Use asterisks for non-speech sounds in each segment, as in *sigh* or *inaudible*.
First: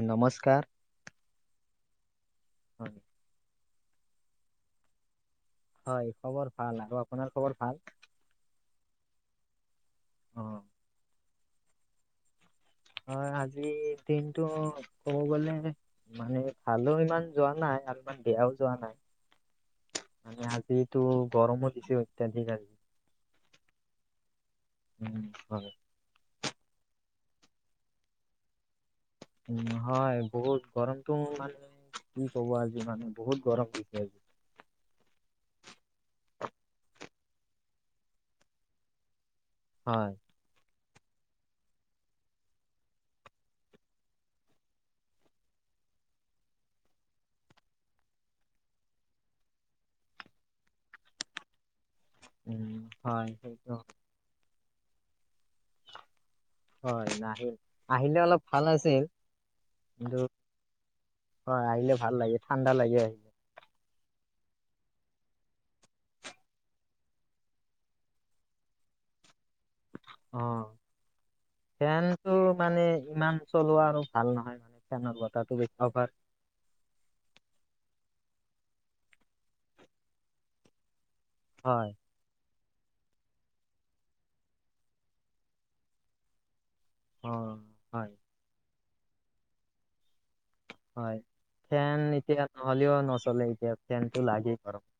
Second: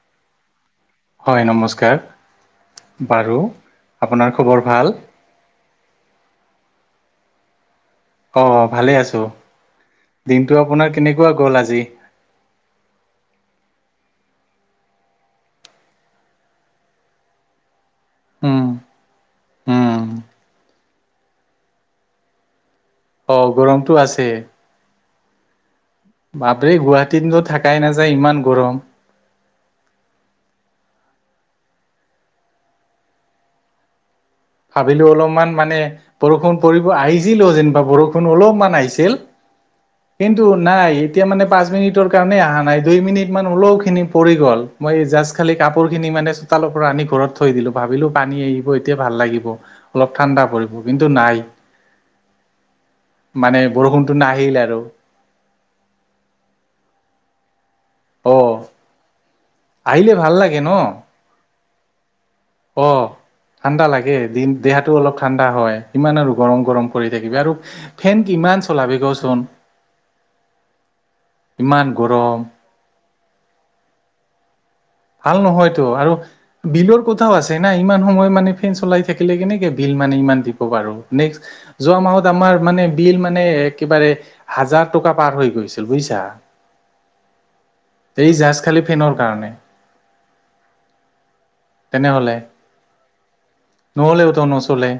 অ' নমস্কাৰ। হয়, নমস্কাৰ, হয় বাৰু আপোনাৰ খবৰ ভাল? হয় খবৰ ভাল আৰু আপোনাৰ খবৰ ভাল? অ' ভালে আছো। দিনটো অ'। আপোনাৰ কেনেকুৱা গ'ল আজি? হয় আজিৰ দিনটো ক'ব গলে মানে ভালো ইমান যোৱা নাই আৰু। ইমান বেয়াও উম যোৱা উম নাই মানে আজিতো গৰমো দিছো অত্য়াধিক আজি। অ' গৰমতটো আছে। উম হয়। বাপৰি গুৱাহাটীতো থাকাই নাযায়, ইমান গৰম। উ হয় বহুত গৰমটো মান কি ক'ব আজি মানে বহুত গৰম দি আ ভাবিলো অলপমান মানে বৰষুণ পৰিব, আহিছিলোও যেনিবা বৰষুণ অলপমান আহিছিল হয়, কিন্তু নাই। এতিয়া মানে পাঁচ মিনিটৰ কাৰণে অহা নাই দুই মিনিট মান হল খিনি পৰি গ'ল মই জা খালি কাপোৰ খিনি মানে চোতালৰ পৰা আনি ঘৰত থৈ দিলো ভাবিলো পানী আহিব এতিয়া ভাল লাগিব। অলপ ঠাণ্ডা পৰিব, কিন্তু নাই। উম, হয় মানে সেইটো বৰষুণটো নাহিল আৰু। হয়, নাহিল আহিলে অলপ ভাল আছিল। আহিল কিন্তু ভাল লাগে ন'। হয়, আহিলে ভাল লাগে। ঠাণ্ডা লাগে অ' আহিলে ঠাণ্ডা লাগে, দিন দেহাটো অলপ ঠাণ্ডা হয়, ইমান আৰু গৰম গৰম কৰি থাকিবি, আৰু ফেন কিমান চলাবি কচোন। অ' ইমান ফেনতটো গৰম মানে ইমান চলোৱা আৰু ভাল নহয় মানে। ফেনৰ ভাল বতাহটো বেছি নহয়তো অভাৰ আৰু বিলৰ কথাও আছে না ইমান। সময়ত মানে ফেন চলাই থাকিলে কেনেকে বিল মানে ইমান দিব পাৰো, নেক্স হয় যোৱা মাহত আমাৰ মানে বিল মানে একেবাৰে হাজাৰ টকা পাৰ হৈ গৈছিল, বুজিছা। অ', হয়। খালী ফেনৰ কাৰণে। হয়, ফেন তেনেহলে এতিয়া নহ'লেও নচলে। এতিয়া ফেনটো নহলেওতো লাগেই গৰম নচলে।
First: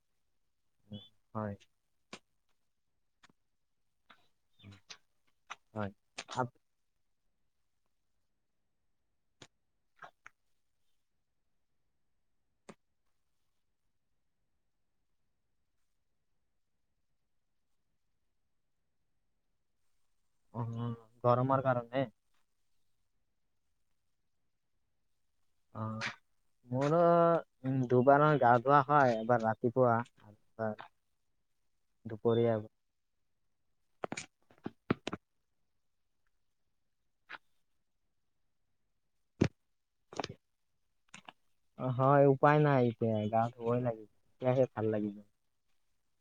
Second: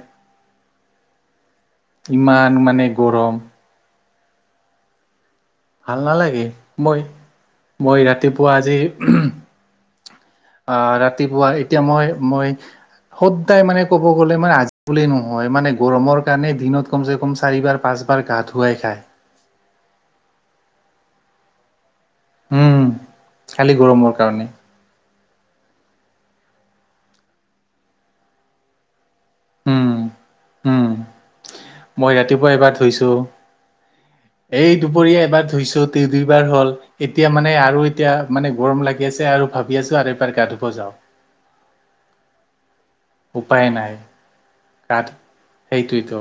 হয় ইমান মানে। গৰম হয় ভাল নালাগে আপ- মই মই ৰাতিপুৱা আজি। আহ ৰাতিপুৱা এতিয়া, মই-মই সদায় মানে ক'ব গ'লে মানে আজি বুল নহয় মানে গৰমৰ কাৰণে দিনত কমচে কম চাৰিবাৰ পাঁচ পাঁচবাৰ গা ধুৱাই খায়। উম গৰমৰ কাৰণে। উম, খালি গৰমৰ কাৰণে। অ' মোৰো উ দুবাৰ মান গা ধোৱা হয়। এবাৰ উম ৰাতিপুৱা। উম মই ৰাতিপুৱা দুপৰীয়া এবাৰ ধুইছো, এই দুপৰীয়া এবাৰ ধুইছো দুইবাৰ হ'ল, এতিয়া মানে আৰু এতিয়া মানে গৰম লাগি আছে, আৰু ভাবি আছো আৰু এইবাৰ গা ধুব যাওঁ। এ' গাঁৱত উপায় ধুবই নাই লাগিল, সেয়াহে ভাল লাগিল। দ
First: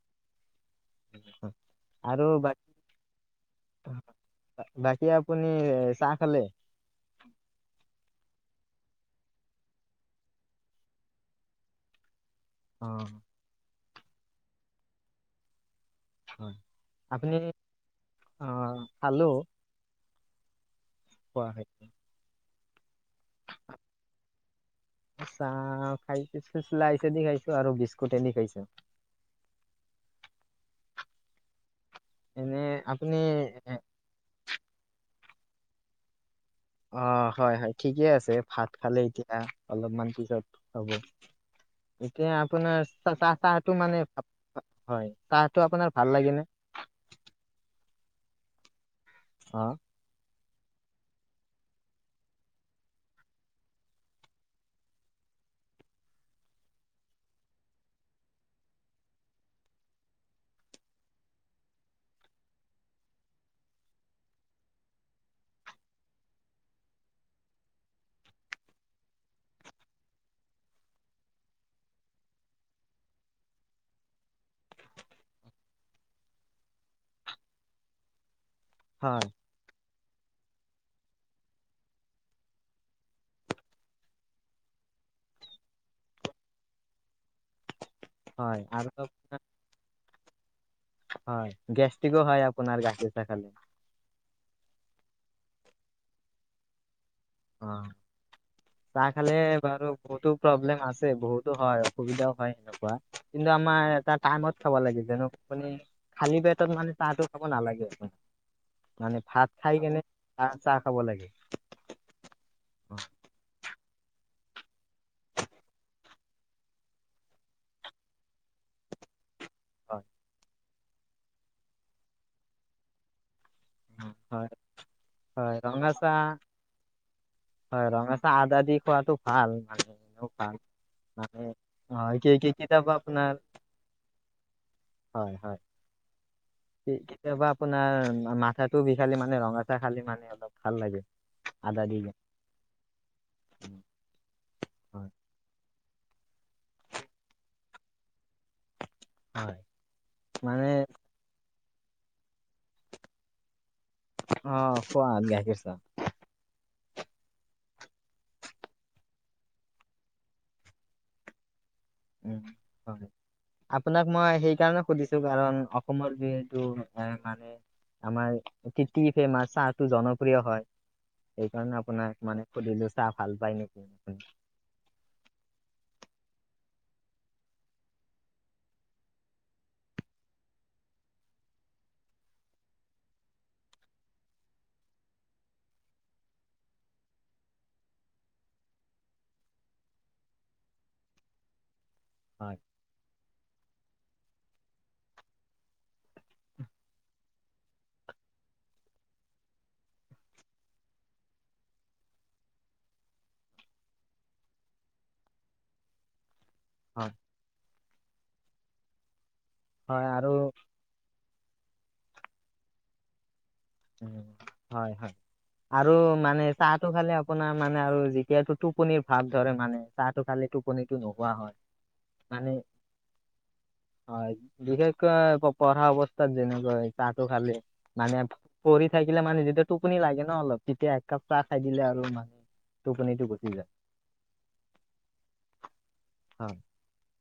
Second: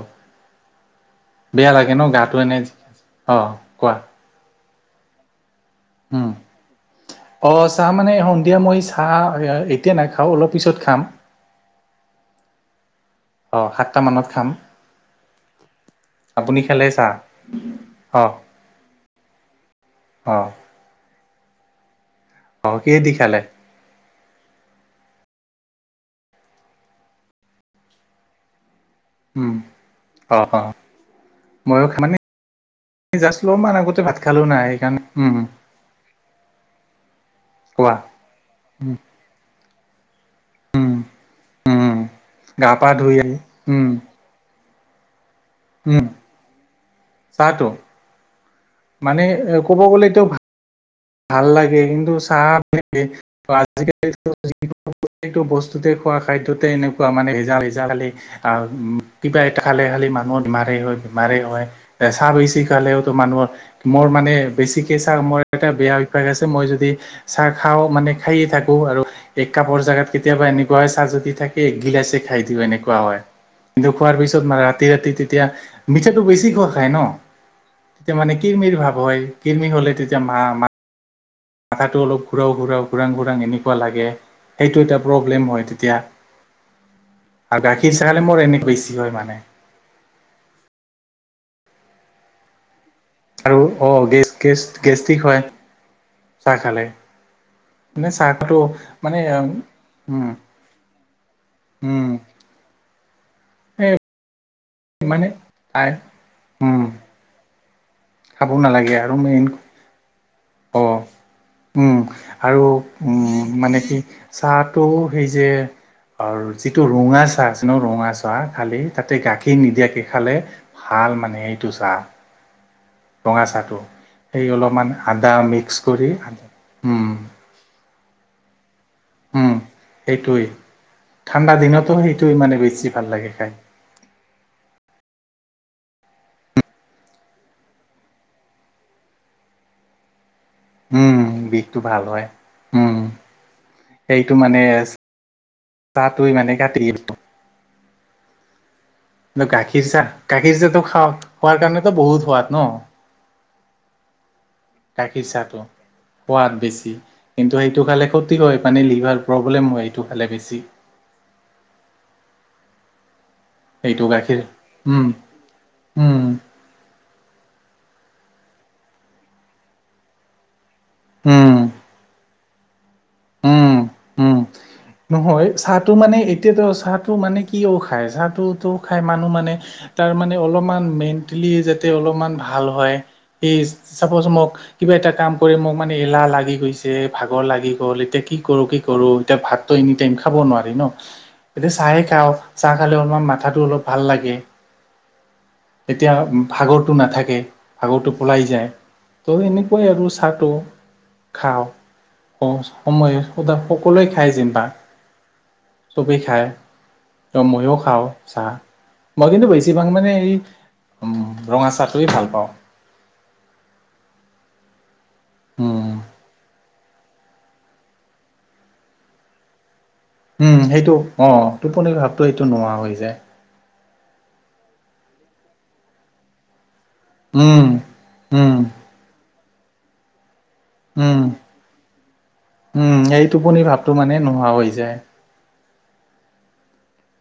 বেয়া লাগে ন, আৰু গাটো এনে, বাকী অ' কোৱা। বাকী আপুনি এ, চাহ উম, খালে অ' চাহ মানে এতিয়া মই চাহ এতিয়া নাখাওঁ অলপ পিছত খাম। অ'। অ সাতটা মানত খাম। হয়, আপুনি খালে চাহ? আপুনি অ' খালো। অ'। কোৱা হয়। অ' কি দি খালে? *inaudible* চাহ খাইছ, চ চলাছেদি খাইছো আৰু বিস্কুটেদি খাইছো। উম আহ। ময়ো *unintelligible* মানে এনে আপুনি জাষ্ট অপমান আগতে ভাত খালেও না, সেইকাৰণে অ', হয় হয় কোৱা। ঠিকে আছে ভাত উম খালে এতিয়া অলপমান পিছত উম হ'ব, উম এতিয়া গা আপোনাৰ পা ধুই চাহ আহি চাহটো উম মানে, হয়। কাহটো আপোনাৰ উম ভাল লাগে ন? চাহটো মানে এ ক'ব গ'লে এতিটো ভাল লাগে, কিন্তু চাহ লাগে *unintelligible* আজিকাল যোনো *unintelligible* প্ৰটিতো বস্তুতে খোৱা খাদ্য এনেকুৱা মানে, জজ খি কিবা এটা খালে খালে মানুহৰ বমাৰে হয় বমাৰে হয় চাহ বেছি খালেও মানুহৰ মোৰ মানে বেছিকে মোৰ এটা বেয়া অভ্যাস আছে মই যদি চাহ খাওঁ মানে খাইে থাকো আৰু। এক কাপৰ জোগাত কেতিয়াবা এনেকুৱা হয় চাহ যদি থাকে একগিলাচে খাই দিও এনেকুৱা হয়। কিন্তু খোৱাৰ পিছত মানে ৰাতি ৰাতি তেতিয়া মিঠাটো বেছি খোৱা খায় ন তেতিয়া মানে কিৰৰ্মিৰ ভাৱ হয় কিৰৰ্মি হ'লে তেতিয়া মা- মা আথাটো অলপ ঘূৰাও ঘূৰাও, ঘূৰাং- ঘূৰাং এনেকুৱা লাগে। সেইটো এটা প্ৰব্লেম হয় তেতিয়া গাখীৰ চা খালে মোৰ হয় এনে আৰু বেছি হয় আপোনাৰ মানে। হয় গেষ্টিকো হয় আপোনাৰ গাছে। আৰু অ গে - গে গেষ্টিক হয় চাহ খালে। অ মানে চাহটো চাহ মানে খালে বাৰু বহুতো উম প্ৰব্লেম আছে। বহুতো হয় উম অসুবিধাও হয় এনেকুৱা কিন্তু আমাৰ এই এটা টাইমত। খাব লাগে যেনে মানে খালী পেটত উম মানে চাহটো খাব নালাগে। খাব নালাগে আৰু মানে মেইন ভাত খাই কেনে চাহ চাহ অ খাব লাগে। উম। আৰু অ, মানে কি চাহটো সেই যে আৰু যিটো ৰঙা চাহ আছে ন ৰঙা চাহ খালি তাতে গাখীৰ। সেই হয় নিদিয়াকৈ খালে ভাল মানে এইটো চাহ। ৰঙা চাহটো সেই হয় অলপমান আদা হয় মিক্স ৰঙা কৰি চাহ উম। হয় ৰঙা আদা দি খোৱাাতটো ভাল উম মানে এনেও সেইটোৱেই ভাল। মানে ঠাণ্ডা দিনতো হয় সেইটো কি ই কি মানে বেছি কেতিয়াবা ভাল লাগে আপোনাৰ খাই। হয় হয়। কেতিয়াবা আপোনাৰ মাথাটো বিষালে মানে ৰঙাচা খালী মানে অলপ। ভাল লাগে উম বিষটো আদা দি ভাল কিনে। হয় উম উম, সেইটো মানে। *inaudible* চাহ তই মানে কাটি দিল *inaudible* কিন্তু হয় গাখীৰ চাহ গাখীৰ মানে চাহটো খা খোৱাৰ কাৰণেতো বহুত সোৱাদ নহ। অ খোৱা গাখীৰ চাহটো চাহ সোৱাদ বেছি। কিন্তু সেইটো খালে ক্ষতি হয় মানে লিভাৰ প্ৰব্লেম হয় সেইটো খালে বেছি। উম হয় সেইটো আপোনাক মই গাখীৰ সেইকাৰণে উম সুধিছো কাৰণ অসমৰ উম যিহেতু। এ মানে আমাৰ টিটি ফেমাছ চাহটো জনপ্ৰিয় হয়। উম সেইকাৰণে আপোনাক মানে সুধিলো। চাহ ভাল পায় উম নেকি আপুনি উম নহয় চাহটো মানে এতিয়াত চাহটো মানে কি খায় চাহটোত খায় মানুহ মানে তাৰ মানে অলপমান মেন্টেলি যাতে এ অলপমান ভাল হয়। এই চাপজ মোক কিবা এটা কাম কৰি মোক মানে এলাহ লাগি গৈছে ভাগৰ লাগি গ'ল এতিয়া কি কৰো কি কৰো এতিয়া ভাতটো এনি টাইম খাব নোৱাৰি ন এতিয়া চাই তাও হয় চাহ খালে অলপমান মাথাটো অলপ ভাল লাগে। এতিয়া ভাগৰটো নাথাকে ভাগৰটো পলাই যায়। ত এনেকুৱাই আৰু চাহটো খাওঁ ক সময় সদা সকলোৱে খায় জিম্বা চবেই খায়। হয় ত ময়ো খাও চাহ। মই কিন্তু বেছিভাগ হয় মানে আৰু এই ৰঙা চাহটোৱেই ভাল পাওঁ। হয় হয় উম আৰু মানে চাহটো খালে আপোনাৰ মানে আৰু যেতিয়াটো টোপনিৰ ভাৱ ধৰে মানে। চাহটো খালে উম টোপনিটো সেইটো অ নোহোৱা হয় টোপনি ভাৱটো এইটো মানে নোহোৱা হৈ যায়। হয় বিশেষকৈ পঢ়া অৱস্থাত যেনেকৈ তাতো খালি উম মানে উম পঢ়ি থাকিলে মানে যেতিয়া টোপনি লাগে ন অলপ তেতিয়া উম একাপ চাহ খাই দিলে আৰু মানে উম টোপনিটো এই গুচি টোপনি যায় ভাৱটো মানে নোহোৱা হৈ যায়। হ।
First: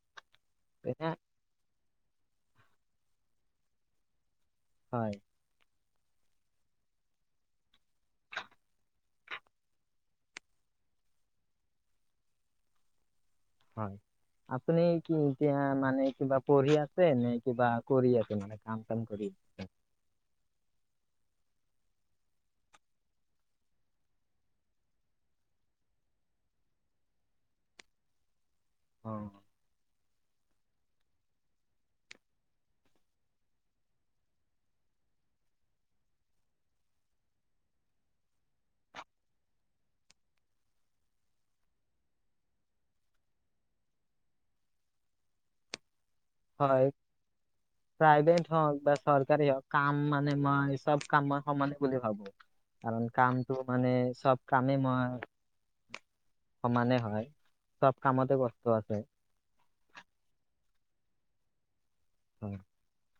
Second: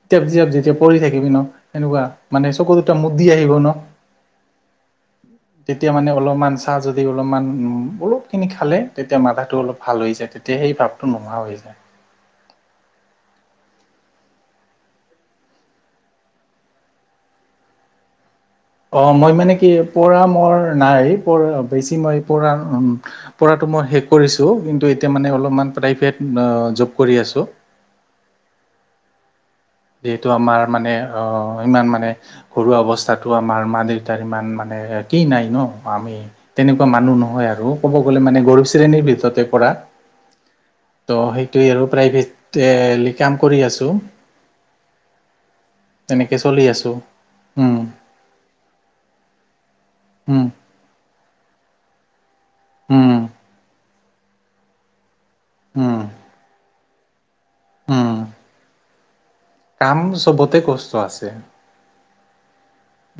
তিয়াপ জিয়াপ যেতিয়া পঢ়ি থাকিবি ন সেনেকুৱা মানে চকু দুটা মুদি আহিব ন হয়। তেতিয়া মানে অলপমান চাহ যদি অলপমান অলপখিনি খালে তেতিয়া মাথাটো অলপ ভাল হৈ যায় তেতিয়া সেই সেই ভাপটো নোহোৱা হৈ যায়। হয়। আপুনি কি এতিয়া মানে কিবা পঢ়ি আছে নে কিবা কৰি আছে মানে কাম চাম অ কৰি মই মানে আছে? কি পৰা মোৰ নাই। পঢ়া বেছি মই পঢ়া অ, পঢ়াটো মই শেষ কৰিছোঁ কিন্তু এতিয়া মানে অলপমান প্ৰাইভেট জব কৰি আছো অ', যিহেতু আমাৰ মানে অ, ইমান মানে ঘৰুৱা অৱস্থাতো আমাৰ মা-দেউতাৰ ইমান মানে এ কি নাই ন আমি তেনেকুৱা মানুহ নহয় আৰু ক'ব গ'লে মানে গৰীৱ শ্ৰেণীৰ ভিতৰতে পৰা। *inaudible* ত' সেইটোৱে আৰু প্ৰাইভেটেলি কাম কৰি আছো। এ চলি হয় আছোঁ। উম, প্ৰাইভেট হওক বা চৰকাৰী হওক কাম মানে উম, মই চব কাম মই সমানে। বুলি ভাবো কাৰণ উম, কামটো মানে চব কামেই মই উম, সমানে হয় চব উম, কামতে কষ্ট আছে। কাম চবতে কষ্ট আছে। হয়।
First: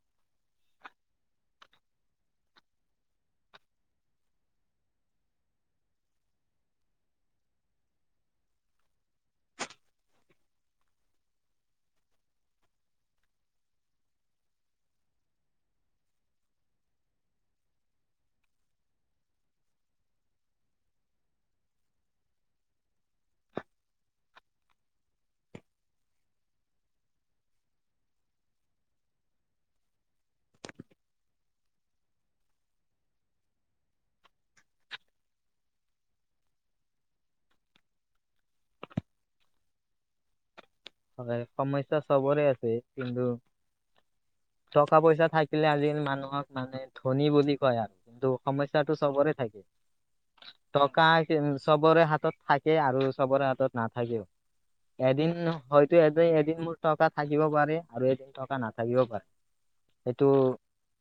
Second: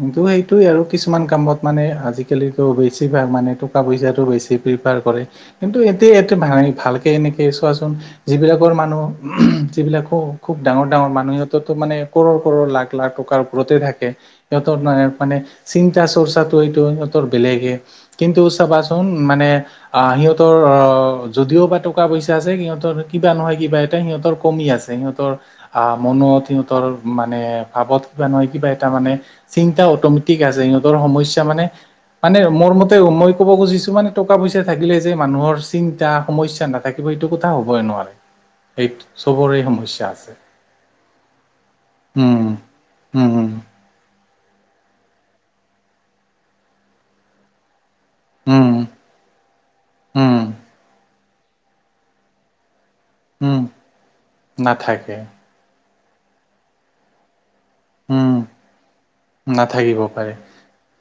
কিন্তু সেইটোয়ে আৰু কিছুমান কামত মানে আজিকালিটো বেছি ভাগ মানে টকা পইচাটো বেছিকে কৰে কিন্তু এতে এতে মা ভালকে এনেকে চোৱাচোন যিবিলাকৰ মানুহ এইবিলাকো খুব ডাঙৰ-ডাঙৰ মানুহসিহঁতৰতো মানে কৰোৰ-কৰোৰ, লাখ- লাখ টকাৰ ওপৰতে থাকে। সিহতৰ ন মানে চিন্তা চৰ্চাটো সেইটো সিহতৰ বেলেগে কিন্তু চাবাচোন মানে এ আ সিহঁতৰ অ, যদিও বা টকা পইচা আছে সিহঁতৰ কিবা নহয় কিবা এটা সিহঁতৰ কমি আছে সিহঁতৰ আহ মনত সিহঁতৰ মানে ভাৱত কিবা নহয় কিবা এটা মানে চিন্তা অটমেটিক আছে সিহঁতৰ সমস্যা মানে মানে মোৰ মতে মই ক'ব খুজিছো মানে টকা পইচা থাকিলে যে মানুহৰ চিন্তা সমস্যা নাথাকিব অ, সেইটো কথা হ'বই নোৱাৰে এইত চবৰে সমস্যা আছে। হয় সমস্যা চবৰে উম আছে কিন্তু উম টকা পইচা থাকিলে আজিকালি মানুহক মানে ধনী বুলি কয় আৰ কিন্তু উম উম সমস্যাটো চবৰে থাকে উম টকা কি চবৰে হাতত থাকে আৰ আৰু চবৰে উম হাতত নাথাকিব নাথাকে এদিন হয়তো এদে -এদিন মোৰ টকা থাকিব বা *unintelligible* আৰু এদিন উম টকা নাথাকিব পাৰে নাথাকিব সেইটো পাৰে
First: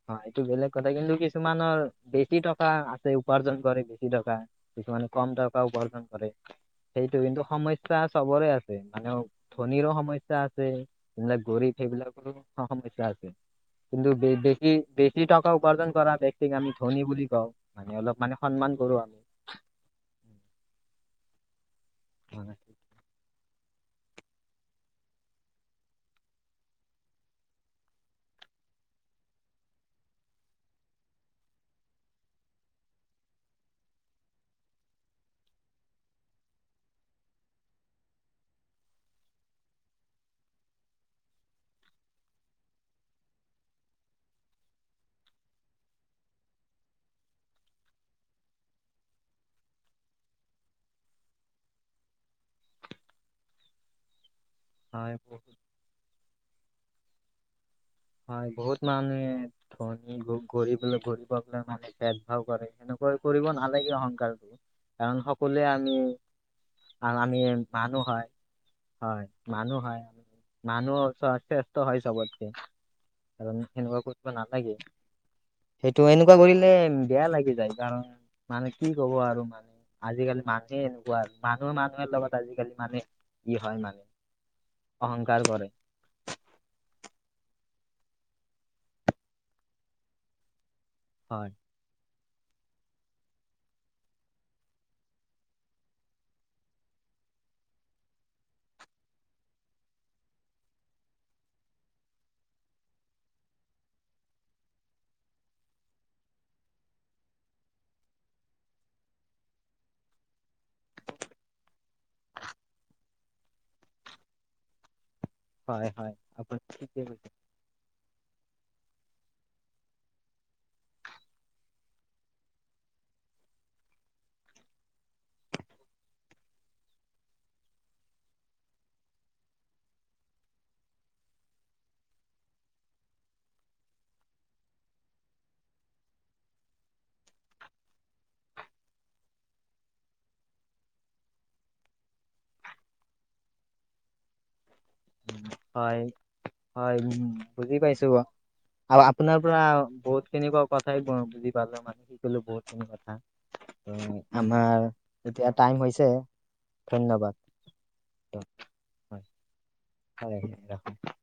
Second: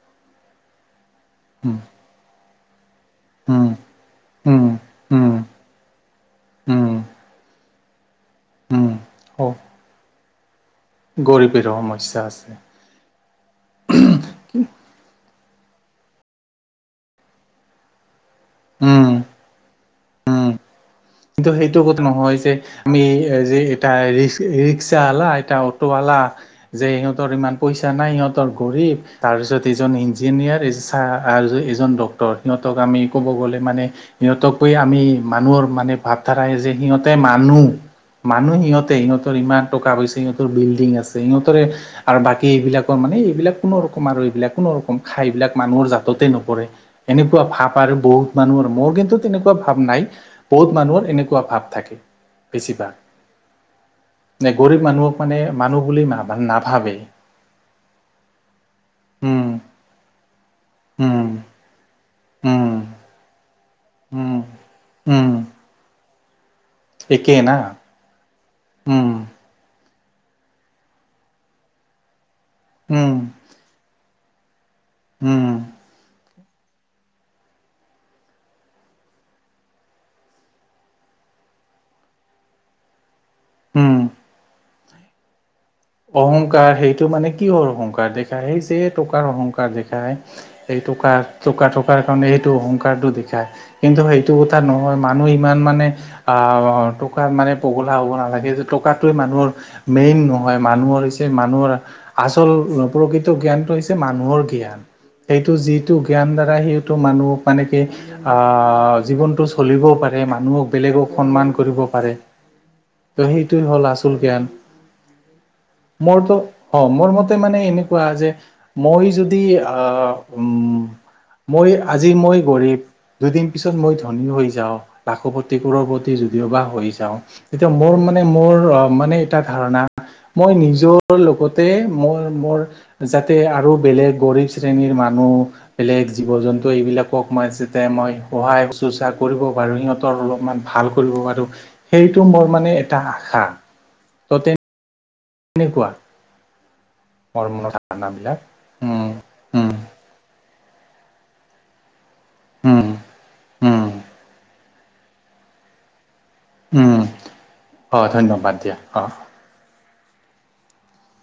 হয় এইটো বেলেগ কথা কিন্তু কিছ কিছুমানৰ উম বেছি টকা আ তে উপাৰ্জন উম কৰে বেছি টকা উম, কিছুমানে কম উম, টকা উপাৰ্জন কৰে উম, সেইটো কিন্তু সম স্যা চবৰে আছে উম, মানে হ ধনীৰো সমস্যা আছ সিবিলাক গৰীবেৰো গৰীব সমস্যা সেইবিলাকৰো আছে। সমস্যা আছে। কিন্তু ব বেছি বেছি টকা উপাৰ্জন কৰা ব্যক্তিক আমি ধনী বুলি কওঁ। মানে অলপ মানে সন্মান কৰো উম। আমি কিন্তু সেইটোত নহয় যে আমি এ যে এটা ৰি ৰিক্সা আলা এটা অটো আলা যে সিহঁতৰ ইমান পইচা নাই ইহঁতৰ গৰিব তাৰ পিছত এজন ইঞ্জিনিয়াৰ চ এজন ডক্তৰ সিহঁতক আমি ক'ব গলে মানে সিহঁতকৈ আমি মানুহৰ মানে ভাৱ ধাৰাই যে সিহতেই মানুহ মানুহ সিহঁতে সিহঁতৰ ইমান টকা পইচা সিহঁতৰ বিল্ডিং আছে সিহঁতৰে আৰু বাকী এইবিলাকৰ মা মানে এইবিলাক কোনোৰোকম আৰু এইবিলাক কোনো ৰকম খাই এইবিলাক মানুহৰ জাততে নপৰে। এনেকুৱা ভাব আৰু বহুত মানুহৰ মোৰ কিন্তু তেনেকুৱা ভাব নাই। বহুত মানুহৰ এনেকুৱা ভাৱ থাকে বেছিভাগ। নে গৰীব মানুহক হয় মানে মানুহ বুলি না নাভাবে। হয়। বহুত মানুহে উম ধনী গৰিব গৰিবক উম লৈ পেলাই মানে ভেদ-ভাও কৰে উম সেনেকুৱা কৰি কৰিব নালাগে অহংকাৰ। উম কাৰণ উম সকলোৱে আমি আৰু আমি একেই না মানুহ হয়। উম হয় মানুহ হয়। মানুহ চোৱা শ্ৰেষ্ঠ হয় চবতকে। উম কাৰণ সেনেকুৱা কৰিব নালাগে। উম সেইটো এনেকুৱা কৰিলে বেয়া লাগি যায় কাৰণ মানে কি ক'ব আৰু মানে আজিকালি মানুহে এনেকুৱা। মানুহে মানুহৰ লগত আজিকালি মানে ই হয় উম মানে অহংকাৰ কৰে। অহংকাৰ সেইটো মানে কিহৰ অহংকাৰ দেখায়, সেই যে টকাৰ অহংকাৰ দেখায় এইটোকে আৰু হয় টকা থকাৰ মানে এইটো অহংকাৰটো দেখাই। কিন্তু সেইটো কথা নহয় মানুহ ইমান মানে, আহ' টকাৰ মানে পগলা হ'ব নালাগে যে টকাটোৱে মানুহৰ মেইন নহ হয়, মানুহৰ হৈছে মানুহৰ আচল প্ৰকৃত জ্ঞানটো হৈছে মানুহৰ জ্ঞান। এইটো যিটো জ্ঞান দ্বাৰা সেইটো মানুহক মানে কি আহ' জীৱনটো চলিবও পাৰে এই মানুহক বেলেগক সন্মান কৰিব পাৰে। সেইটো হ'ল আচল জ্ঞান। হয় হয় মোৰতো আপুনি অ', ঠিকে মোৰ কৈছে মতে মানে এনেকুৱা যে- মই যদি আহ, উম, মই আজি মই গৰীব দুদিন পিছত মই ধনী হৈ যাওঁ, লাখপতি, কাড়োৰপতি যদিওবা হৈ যাওঁ, তেতিয়া মোৰ মানে মোৰ অ' মানে এটা ধাৰণা মই নিজৰ লগতে মই মোৰ যাতে আৰু বেলেগ গৰীব শ্ৰেণীৰ মানুহ বেলেগ জীৱ-জন্তু এইবিলাকক মই যাতে মই সহায়-শুশ্ৰূষা কৰিব পাৰোঁ, সিহঁতৰ অকণমান ভাল কৰিব পাৰোঁ, সেইটো মোৰ মানে এটা আশা, ত' তে হয়। হয়, উম, মোৰ মনৰ বুজি পাইছো ধাৰণাবিলাক আৰু উম আপোনাৰ পৰা উম বহুত তেনেকুৱা কথাই ব বুজি পালো মানে কি ক'লো বহুতখিনি উম কথা উম, আমাৰ এতিয়া টাইম হৈছে ধন্যবাদ। অ', ধন্যবাদ দিয়া অ'। অ', ৰাখোঁ।